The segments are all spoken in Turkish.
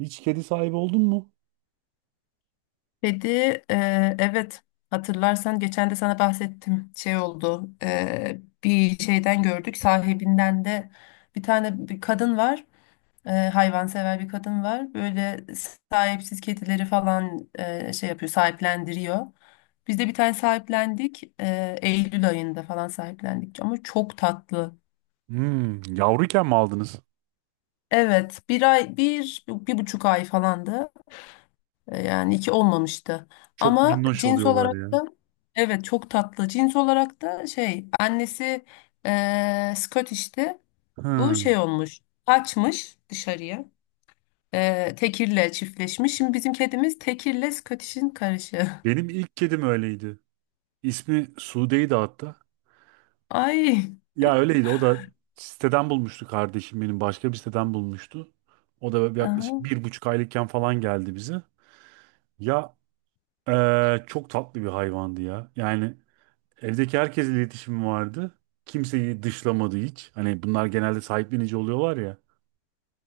Hiç kedi sahibi oldun mu? Kedi, evet hatırlarsan geçen de sana bahsettim şey oldu, bir şeyden gördük sahibinden de. Bir tane bir kadın var, hayvansever bir kadın var böyle, sahipsiz kedileri falan, şey yapıyor, sahiplendiriyor. Biz de bir tane sahiplendik, Eylül ayında falan sahiplendik ama çok tatlı. Hmm, yavruyken mi aldınız? Evet, bir ay, bir buçuk ay falandı. Yani iki olmamıştı. Çok Ama minnoş cins oluyorlar olarak ya. da evet çok tatlı. Cins olarak da şey annesi, Scottish'ti. Bu Hmm. şey olmuş. Kaçmış dışarıya. Tekirle çiftleşmiş. Şimdi bizim kedimiz tekirle Scottish'in karışı. Benim ilk kedim öyleydi. İsmi Sude'ydi hatta. Ay. Ya öyleydi. O da siteden bulmuştu kardeşim benim. Başka bir siteden bulmuştu. O da yaklaşık Aha. bir buçuk aylıkken falan geldi bize. Ya çok tatlı bir hayvandı ya. Yani evdeki herkesle iletişim vardı. Kimseyi dışlamadı hiç. Hani bunlar genelde sahiplenici oluyorlar ya.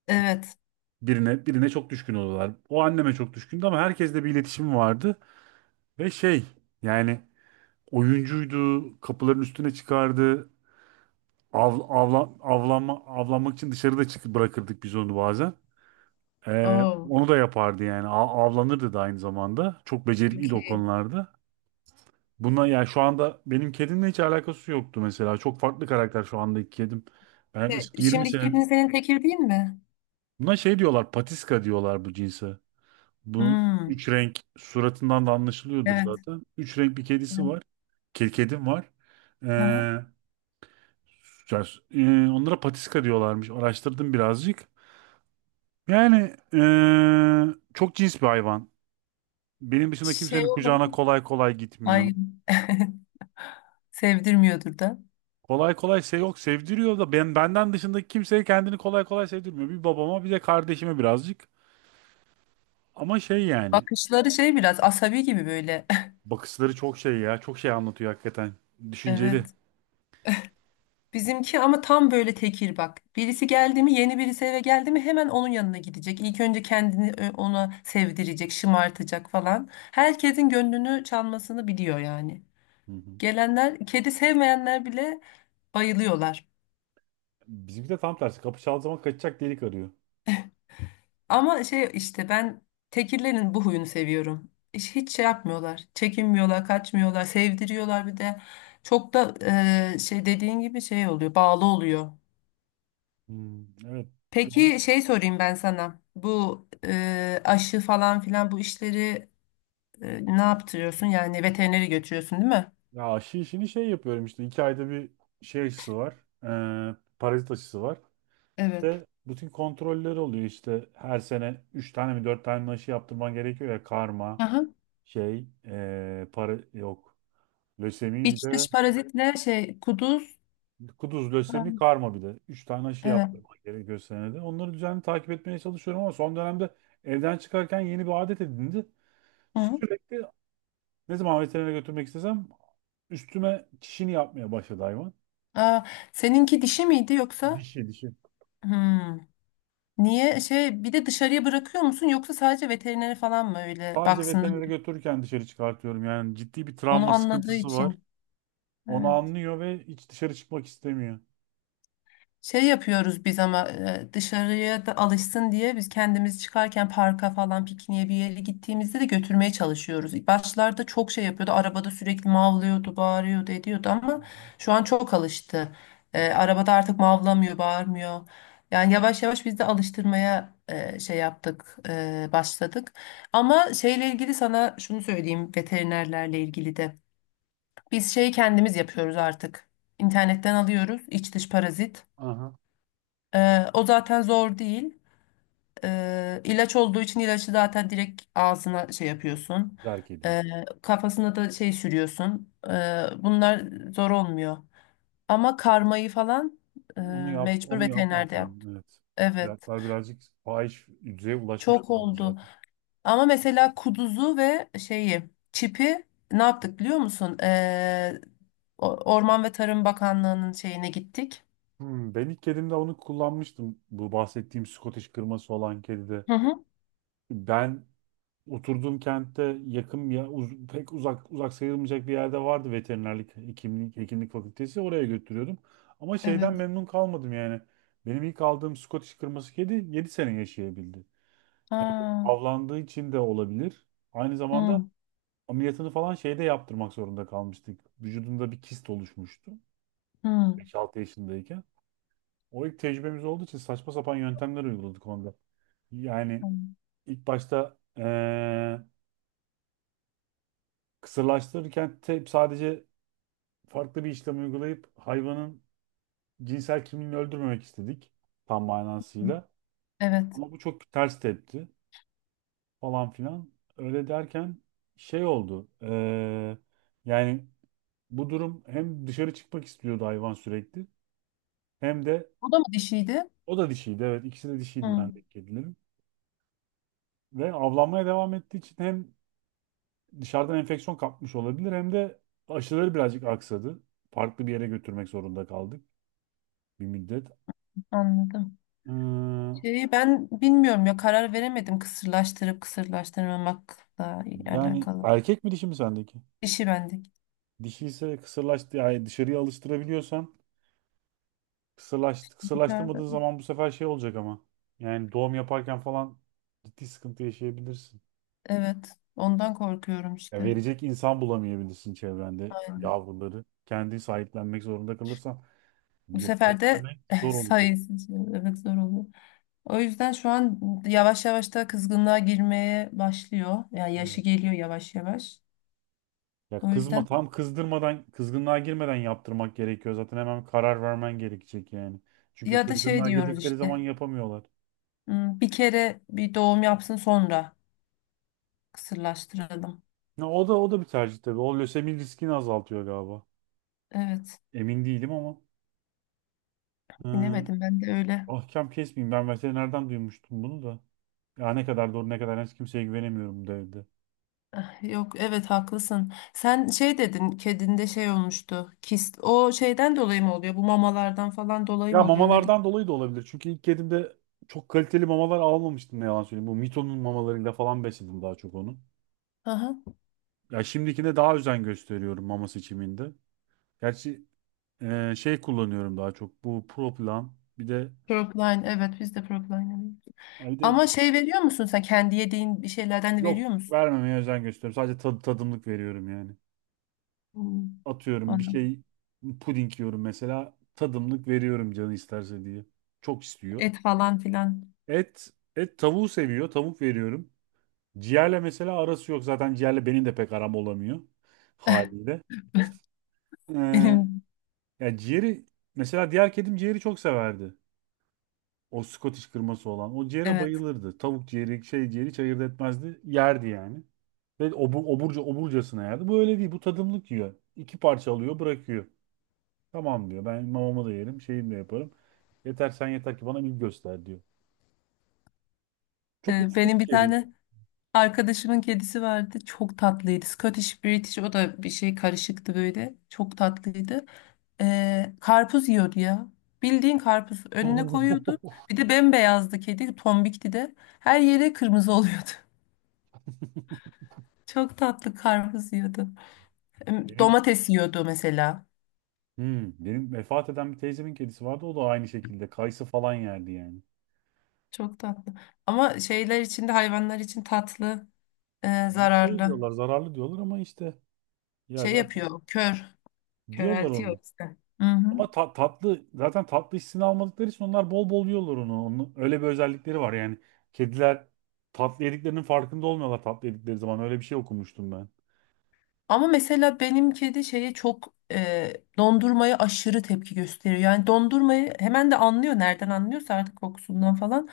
Evet. Birine çok düşkün oldular. O anneme çok düşkündü ama herkesle bir iletişim vardı ve şey yani oyuncuydu, kapıların üstüne çıkardı. Av, avla, avlanma, avlanmak için dışarıda çık bırakırdık biz onu bazen. Ee, Oo. onu da yapardı yani. Avlanırdı da aynı zamanda. Çok Çok becerikliydi o iyi. konularda. Bunlar yani şu anda benim kedimle hiç alakası yoktu mesela. Çok farklı karakter şu andaki kedim. Ben yaklaşık 20 Şimdiki sene. kedin senin tekir değil mi? Buna şey diyorlar, patiska diyorlar bu cinse. Bu Hmm. üç renk suratından da anlaşılıyordur Evet. zaten. Üç renk bir kedisi Evet. var. Kedim var. Aha. Ee, ya, onlara patiska diyorlarmış. Araştırdım birazcık. Yani çok cins bir hayvan. Benim dışında Şey kimsenin kucağına olabilir. kolay kolay Ay. gitmiyor. Sevdirmiyordur da. Kolay kolay şey yok sevdiriyor da benden dışındaki kimseye kendini kolay kolay sevdirmiyor. Bir babama bir de kardeşime birazcık. Ama şey yani Bakışları şey biraz asabi gibi böyle. bakışları çok şey ya çok şey anlatıyor hakikaten. Düşünceli. Evet. Bizimki ama tam böyle tekir bak. Birisi geldi mi, yeni birisi eve geldi mi hemen onun yanına gidecek. İlk önce kendini ö- ona sevdirecek, şımartacak falan. Herkesin gönlünü çalmasını biliyor yani. Hı hı. Gelenler, kedi sevmeyenler bile bayılıyorlar. Bizimki de tam tersi. Kapı çaldığı zaman kaçacak delik arıyor. Ama şey işte ben tekirlerin bu huyunu seviyorum. Hiç şey yapmıyorlar. Çekinmiyorlar, kaçmıyorlar, sevdiriyorlar bir de. Çok da, şey dediğin gibi şey oluyor, bağlı oluyor. Hmm. Evet. Bir Peki onun- şey sorayım ben sana. Bu, aşı falan filan, bu işleri, ne yaptırıyorsun? Yani veterineri götürüyorsun değil mi? Ya aşı işini şey yapıyorum işte. İki ayda bir şey aşısı var. Parazit aşısı var. Evet. Ve bütün kontrolleri oluyor işte. Her sene üç tane mi dört tane mi aşı yaptırman gerekiyor ya. Karma, Aha. şey, ee, para yok. Lösemi bir İç de dış parazitle şey kuduz. kuduz lösemi Aa. karma bir de. Üç tane aşı Evet. yaptırman gerekiyor senede. Onları düzenli takip etmeye çalışıyorum ama son dönemde evden çıkarken yeni bir adet edindi. Hı. Sürekli ne zaman veterinere götürmek istesem üstüme çişini yapmaya başladı hayvan. Aa, seninki dişi miydi yoksa? Dişi dişi. Hmm. Niye şey bir de dışarıya bırakıyor musun yoksa sadece veterinere falan mı öyle Sadece baksın? veterinere götürürken dışarı çıkartıyorum. Yani ciddi bir Onu travma anladığı sıkıntısı var. için. Onu Evet. anlıyor ve hiç dışarı çıkmak istemiyor. Şey yapıyoruz biz ama, dışarıya da alışsın diye biz kendimiz çıkarken parka falan, pikniğe bir yere gittiğimizde de götürmeye çalışıyoruz. Başlarda çok şey yapıyordu. Arabada sürekli mavlıyordu, bağırıyordu, ediyordu ama şu an çok alıştı. Arabada artık mavlamıyor, bağırmıyor. Yani yavaş yavaş biz de alıştırmaya, şey yaptık, başladık. Ama şeyle ilgili sana şunu söyleyeyim, veterinerlerle ilgili de. Biz şeyi kendimiz yapıyoruz artık. İnternetten alıyoruz iç dış parazit. Aha. O zaten zor değil. İlaç olduğu için ilacı zaten direkt ağzına şey yapıyorsun. Terk Ee, ediyoruz. Kafasına da şey sürüyorsun. Bunlar zor olmuyor. Ama karmayı falan, e, Onu yap, mecbur onu veterinerde yapmak lazım. yaptım. Evet. Evet. Fiyatlar birazcık fahiş düzeye ulaşmış Çok durumda oldu. zaten. Ama mesela kuduzu ve şeyi, çipi ne yaptık biliyor musun? Orman ve Tarım Bakanlığı'nın şeyine gittik. Hmm, ben ilk kedimde onu kullanmıştım. Bu bahsettiğim Scottish kırması olan kedide. Hı hı. Ben oturduğum kentte yakın ya pek uzak sayılmayacak bir yerde vardı veterinerlik hekimlik fakültesi oraya götürüyordum. Ama şeyden Evet. memnun kalmadım yani. Benim ilk aldığım Scottish kırması kedi 7 sene yaşayabildi. Ha. Avlandığı için de olabilir. Aynı zamanda Hı, ameliyatını falan şeyde yaptırmak zorunda kalmıştık. Vücudunda bir kist oluşmuştu 5-6 yaşındayken. O ilk tecrübemiz olduğu için saçma sapan yöntemler uyguladık onda. Yani hı. ilk başta kısırlaştırırken hep sadece farklı bir işlem uygulayıp hayvanın cinsel kimliğini öldürmemek istedik tam manasıyla. Evet. Ama bu çok ters tepti falan filan. Öyle derken şey oldu. Yani bu durum hem dışarı çıkmak istiyordu hayvan sürekli hem de O da mı dişiydi? o da dişiydi. Evet ikisi de dişiydi Hı, bendeki kedilerim. Ve avlanmaya devam ettiği için hem dışarıdan enfeksiyon kapmış olabilir hem de aşıları birazcık aksadı. Farklı bir yere götürmek zorunda kaldık bir müddet. anladım. Ee, Şeyi ben bilmiyorum ya, karar veremedim kısırlaştırıp kısırlaştırmamakla yani alakalı. erkek mi dişi mi sendeki? Dişi bende. Dişi ise kısırlaştı yani dışarıya alıştırabiliyorsan kısırlaştı Nerede? kısırlaştırmadığın zaman bu sefer şey olacak ama. Yani doğum yaparken falan ciddi sıkıntı yaşayabilirsin. Evet. Ondan korkuyorum Ya işte. verecek insan bulamayabilirsin çevrende Aynen. yavruları. Kendi sahiplenmek zorunda kalırsan Bu bir sefer de beslemek zor olacak. sayısı için, evet, zor oluyor. O yüzden şu an yavaş yavaş da kızgınlığa girmeye başlıyor. Yani yaşı Evet. geliyor yavaş yavaş. Ya O yüzden tam kızdırmadan kızgınlığa girmeden yaptırmak gerekiyor. Zaten hemen karar vermen gerekecek yani. Çünkü ya da şey kızgınlığa diyoruz girdikleri zaman işte. yapamıyorlar. Hmm, bir kere bir doğum yapsın sonra kısırlaştıralım. Ya o da bir tercih tabii. O lösemi riskini azaltıyor galiba. Evet. Emin değilim ama. Ee, Bilemedim ben de öyle. ahkam kesmeyeyim. Ben veterinerden duymuştum bunu da. Ya ne kadar doğru ne kadar yanlış kimseye güvenemiyorum bu devirde. Ah. Yok, evet, haklısın. Sen şey dedin, kedinde şey olmuştu. Kist. O şeyden dolayı mı oluyor? Bu mamalardan falan dolayı Ya mı oluyor? Neden? mamalardan dolayı da olabilir. Çünkü ilk kedimde çok kaliteli mamalar almamıştım ne yalan söyleyeyim. Bu Mito'nun mamalarıyla falan besledim daha çok onu. Aha. Ya şimdikine daha özen gösteriyorum mama seçiminde. Gerçi şey kullanıyorum daha çok. Bu Proplan. Bir de Propline, evet, biz de propline alıyoruz. bir de Ama şey veriyor musun sen, kendi yediğin bir şeylerden de yok veriyor musun? vermemeye özen gösteriyorum. Sadece tadımlık veriyorum yani. Hmm. Atıyorum bir Anladım. şey puding yiyorum mesela tadımlık veriyorum canı isterse diye. Çok istiyor. Et falan filan. Et tavuğu seviyor. Tavuk veriyorum. Ciğerle mesela arası yok. Zaten ciğerle benim de pek aram olamıyor haliyle. Ee, Benim ciğeri mesela diğer kedim ciğeri çok severdi. O Scottish kırması olan. O ciğere evet. bayılırdı. Tavuk ciğeri, şey ciğeri hiç ayırt etmezdi. Yerdi yani. Ve oburcasına yerdi. Bu öyle değil. Bu tadımlık yiyor. İki parça alıyor, bırakıyor. Tamam diyor. Ben mamamı da yerim. Şeyimi de yaparım. Yeter sen yeter ki bana ilgi göster diyor. Çok uslu bir Benim bir kedi. tane arkadaşımın kedisi vardı. Çok tatlıydı. Scottish British, o da bir şey karışıktı böyle. Çok tatlıydı. Karpuz yiyordu ya. Bildiğin karpuz önüne koyuyordu. Bir de bembeyazdı kedi. Tombikti de. Her yere kırmızı oluyordu. Çok tatlı, karpuz yiyordu. Em, Benim domates yiyordu mesela. Benim vefat eden bir teyzemin kedisi vardı. O da aynı şekilde kayısı falan yerdi yani. Çok tatlı. Ama şeyler için de, hayvanlar için tatlı, Şey zararlı. diyorlar zararlı diyorlar ama işte ya Şey zaten yapıyor, diyorlar köreltiyor onu. işte. Hı hı. Ama tatlı zaten tatlı hissini almadıkları için onlar bol bol yiyorlar onu. Onun öyle bir özellikleri var yani. Kediler tatlı yediklerinin farkında olmuyorlar tatlı yedikleri zaman. Öyle bir şey okumuştum ben. Ama mesela benim kedi şeye çok, dondurmaya aşırı tepki gösteriyor. Yani dondurmayı hemen de anlıyor. Nereden anlıyorsa artık, kokusundan falan.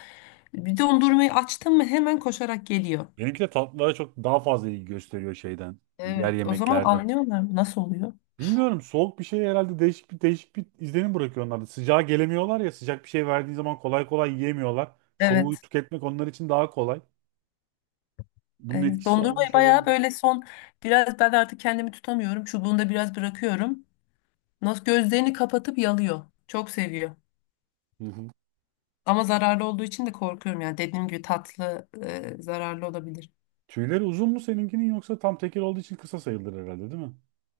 Bir dondurmayı açtın mı hemen koşarak geliyor. Benimki de tatlılara çok daha fazla ilgi gösteriyor şeyden. Diğer Evet. O zaman yemeklerden. anlıyorlar mı? Nasıl oluyor? Bilmiyorum soğuk bir şey herhalde değişik bir izlenim bırakıyor onlarda. Sıcağa gelemiyorlar ya sıcak bir şey verdiğin zaman kolay kolay yiyemiyorlar. Soğuğu Evet. tüketmek onlar için daha kolay. Bunun Evet. etkisi Dondurmayı olmuş bayağı olabilir. böyle son biraz ben artık kendimi tutamıyorum. Çubuğunda biraz bırakıyorum. Nasıl gözlerini kapatıp yalıyor. Çok seviyor. Hı hı. Ama zararlı olduğu için de korkuyorum yani. Dediğim gibi tatlı, zararlı olabilir. Tüyleri uzun mu seninkinin yoksa tam tekir olduğu için kısa sayılır herhalde değil mi?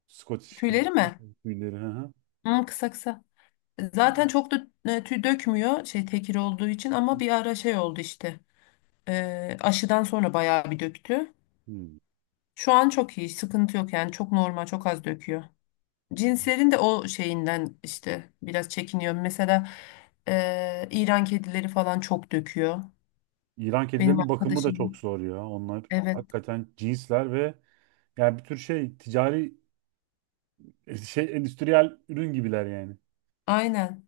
Scottish Tüyleri kırması mi? tüyleri. Hı hı. Hmm, kısa kısa. Zaten çok da, tüy dökmüyor şey tekir olduğu için, ama bir ara şey oldu işte. Aşıdan sonra bayağı bir döktü. Hmm. Şu an çok iyi, sıkıntı yok yani, çok normal, çok az döküyor. Cinslerin de o şeyinden işte biraz çekiniyorum. Mesela, İran kedileri falan çok döküyor. İran Benim kedilerinin bakımı da çok arkadaşım zor ya. Onlar evet, hakikaten cinsler ve yani bir tür şey ticari şey endüstriyel ürün gibiler yani. aynen.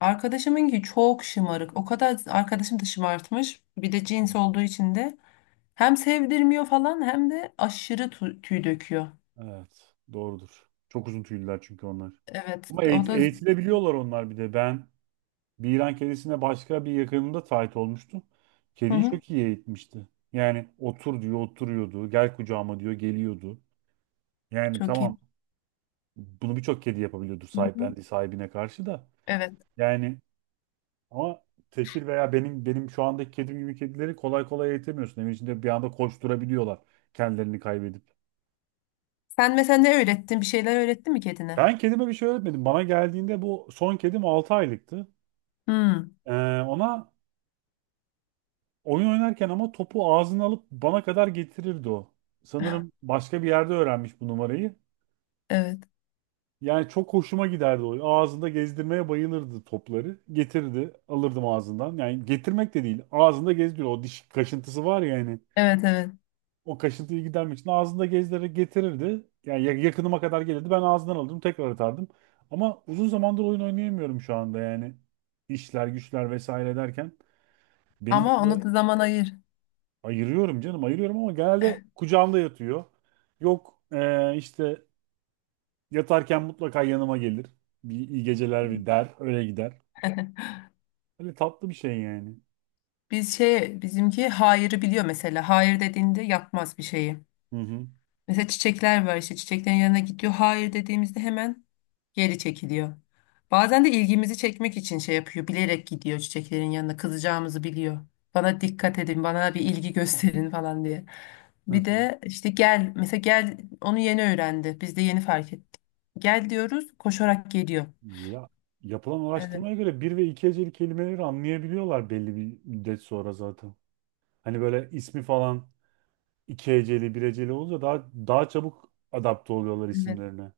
Arkadaşımınki çok şımarık. O kadar arkadaşım da şımartmış. Bir de cins Hmm. olduğu için de hem sevdirmiyor falan hem de aşırı tüy döküyor. Evet, doğrudur. Çok uzun tüylüler çünkü onlar. Evet, Ama o da eğitilebiliyorlar onlar bir de. Ben bir İran kedisine başka bir yakınımda tahit olmuştum. hı Kediyi hı, çok iyi eğitmişti. Yani otur diyor, oturuyordu. Gel kucağıma diyor, geliyordu. Yani çok iyi. tamam bunu birçok kedi yapabiliyordur Hı hı. sahiplendiği sahibine karşı da. Evet. Yani ama tekir veya benim şu andaki kedim gibi kedileri kolay kolay eğitemiyorsun. Evin içinde bir anda koşturabiliyorlar kendilerini kaybedip. Sen mesela ne öğrettin? Bir şeyler öğrettin mi kedine? Ben kedime bir şey öğretmedim. Bana geldiğinde bu son kedim 6 aylıktı. Hmm, Ee, ona oyun oynarken ama topu ağzına alıp bana kadar getirirdi o. Sanırım başka bir yerde öğrenmiş bu numarayı. evet. Yani çok hoşuma giderdi o. Ağzında gezdirmeye bayılırdı topları. Getirdi, alırdım ağzından. Yani getirmek de değil, ağzında gezdiriyor. O diş kaşıntısı var ya yani. Evet, evet. O kaşıntıyı gidermek için ağzında gezdirerek getirirdi. Yani yakınıma kadar gelirdi. Ben ağzından alırdım, tekrar atardım. Ama uzun zamandır oyun oynayamıyorum şu anda yani. İşler, güçler vesaire derken benim bir Ama süre onu da zaman ayır. ayırıyorum canım, ayırıyorum ama genelde kucağımda yatıyor. Yok işte yatarken mutlaka yanıma gelir. Bir iyi geceler bir der, öyle gider. Öyle tatlı bir şey yani. Biz şey, bizimki hayırı biliyor mesela. Hayır dediğinde yapmaz bir şeyi. Hı hı. Mesela çiçekler var işte, çiçeklerin yanına gidiyor. Hayır dediğimizde hemen geri çekiliyor. Bazen de ilgimizi çekmek için şey yapıyor. Bilerek gidiyor çiçeklerin yanına. Kızacağımızı biliyor. Bana dikkat edin, bana bir ilgi gösterin falan diye. Hı Bir hı. de işte gel, mesela gel, onu yeni öğrendi. Biz de yeni fark ettik. Gel diyoruz, koşarak geliyor. Ya yapılan Evet, araştırmaya göre bir ve iki heceli kelimeleri anlayabiliyorlar belli bir müddet sonra zaten. Hani böyle ismi falan iki heceli, bir heceli olunca daha çabuk adapte oluyorlar evet. isimlerine.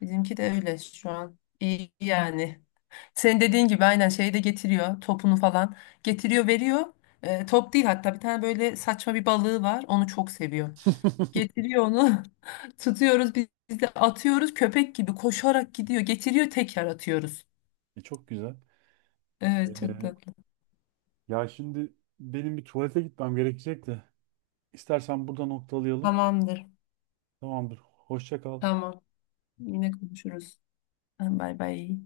Bizimki de öyle şu an. İyi yani. Senin dediğin gibi aynen şeyi de getiriyor. Topunu falan. Getiriyor, veriyor. Top değil hatta, bir tane böyle saçma bir balığı var. Onu çok seviyor. Getiriyor onu. Tutuyoruz biz de atıyoruz, köpek gibi koşarak gidiyor. Getiriyor, tekrar atıyoruz. Çok güzel. Evet, çok Ee, tatlı. ya şimdi benim bir tuvalete gitmem gerekecek de. İstersen burada noktalayalım. Tamamdır. Tamamdır. Hoşça kal. Tamam. Yine konuşuruz. Tamam, bay bay.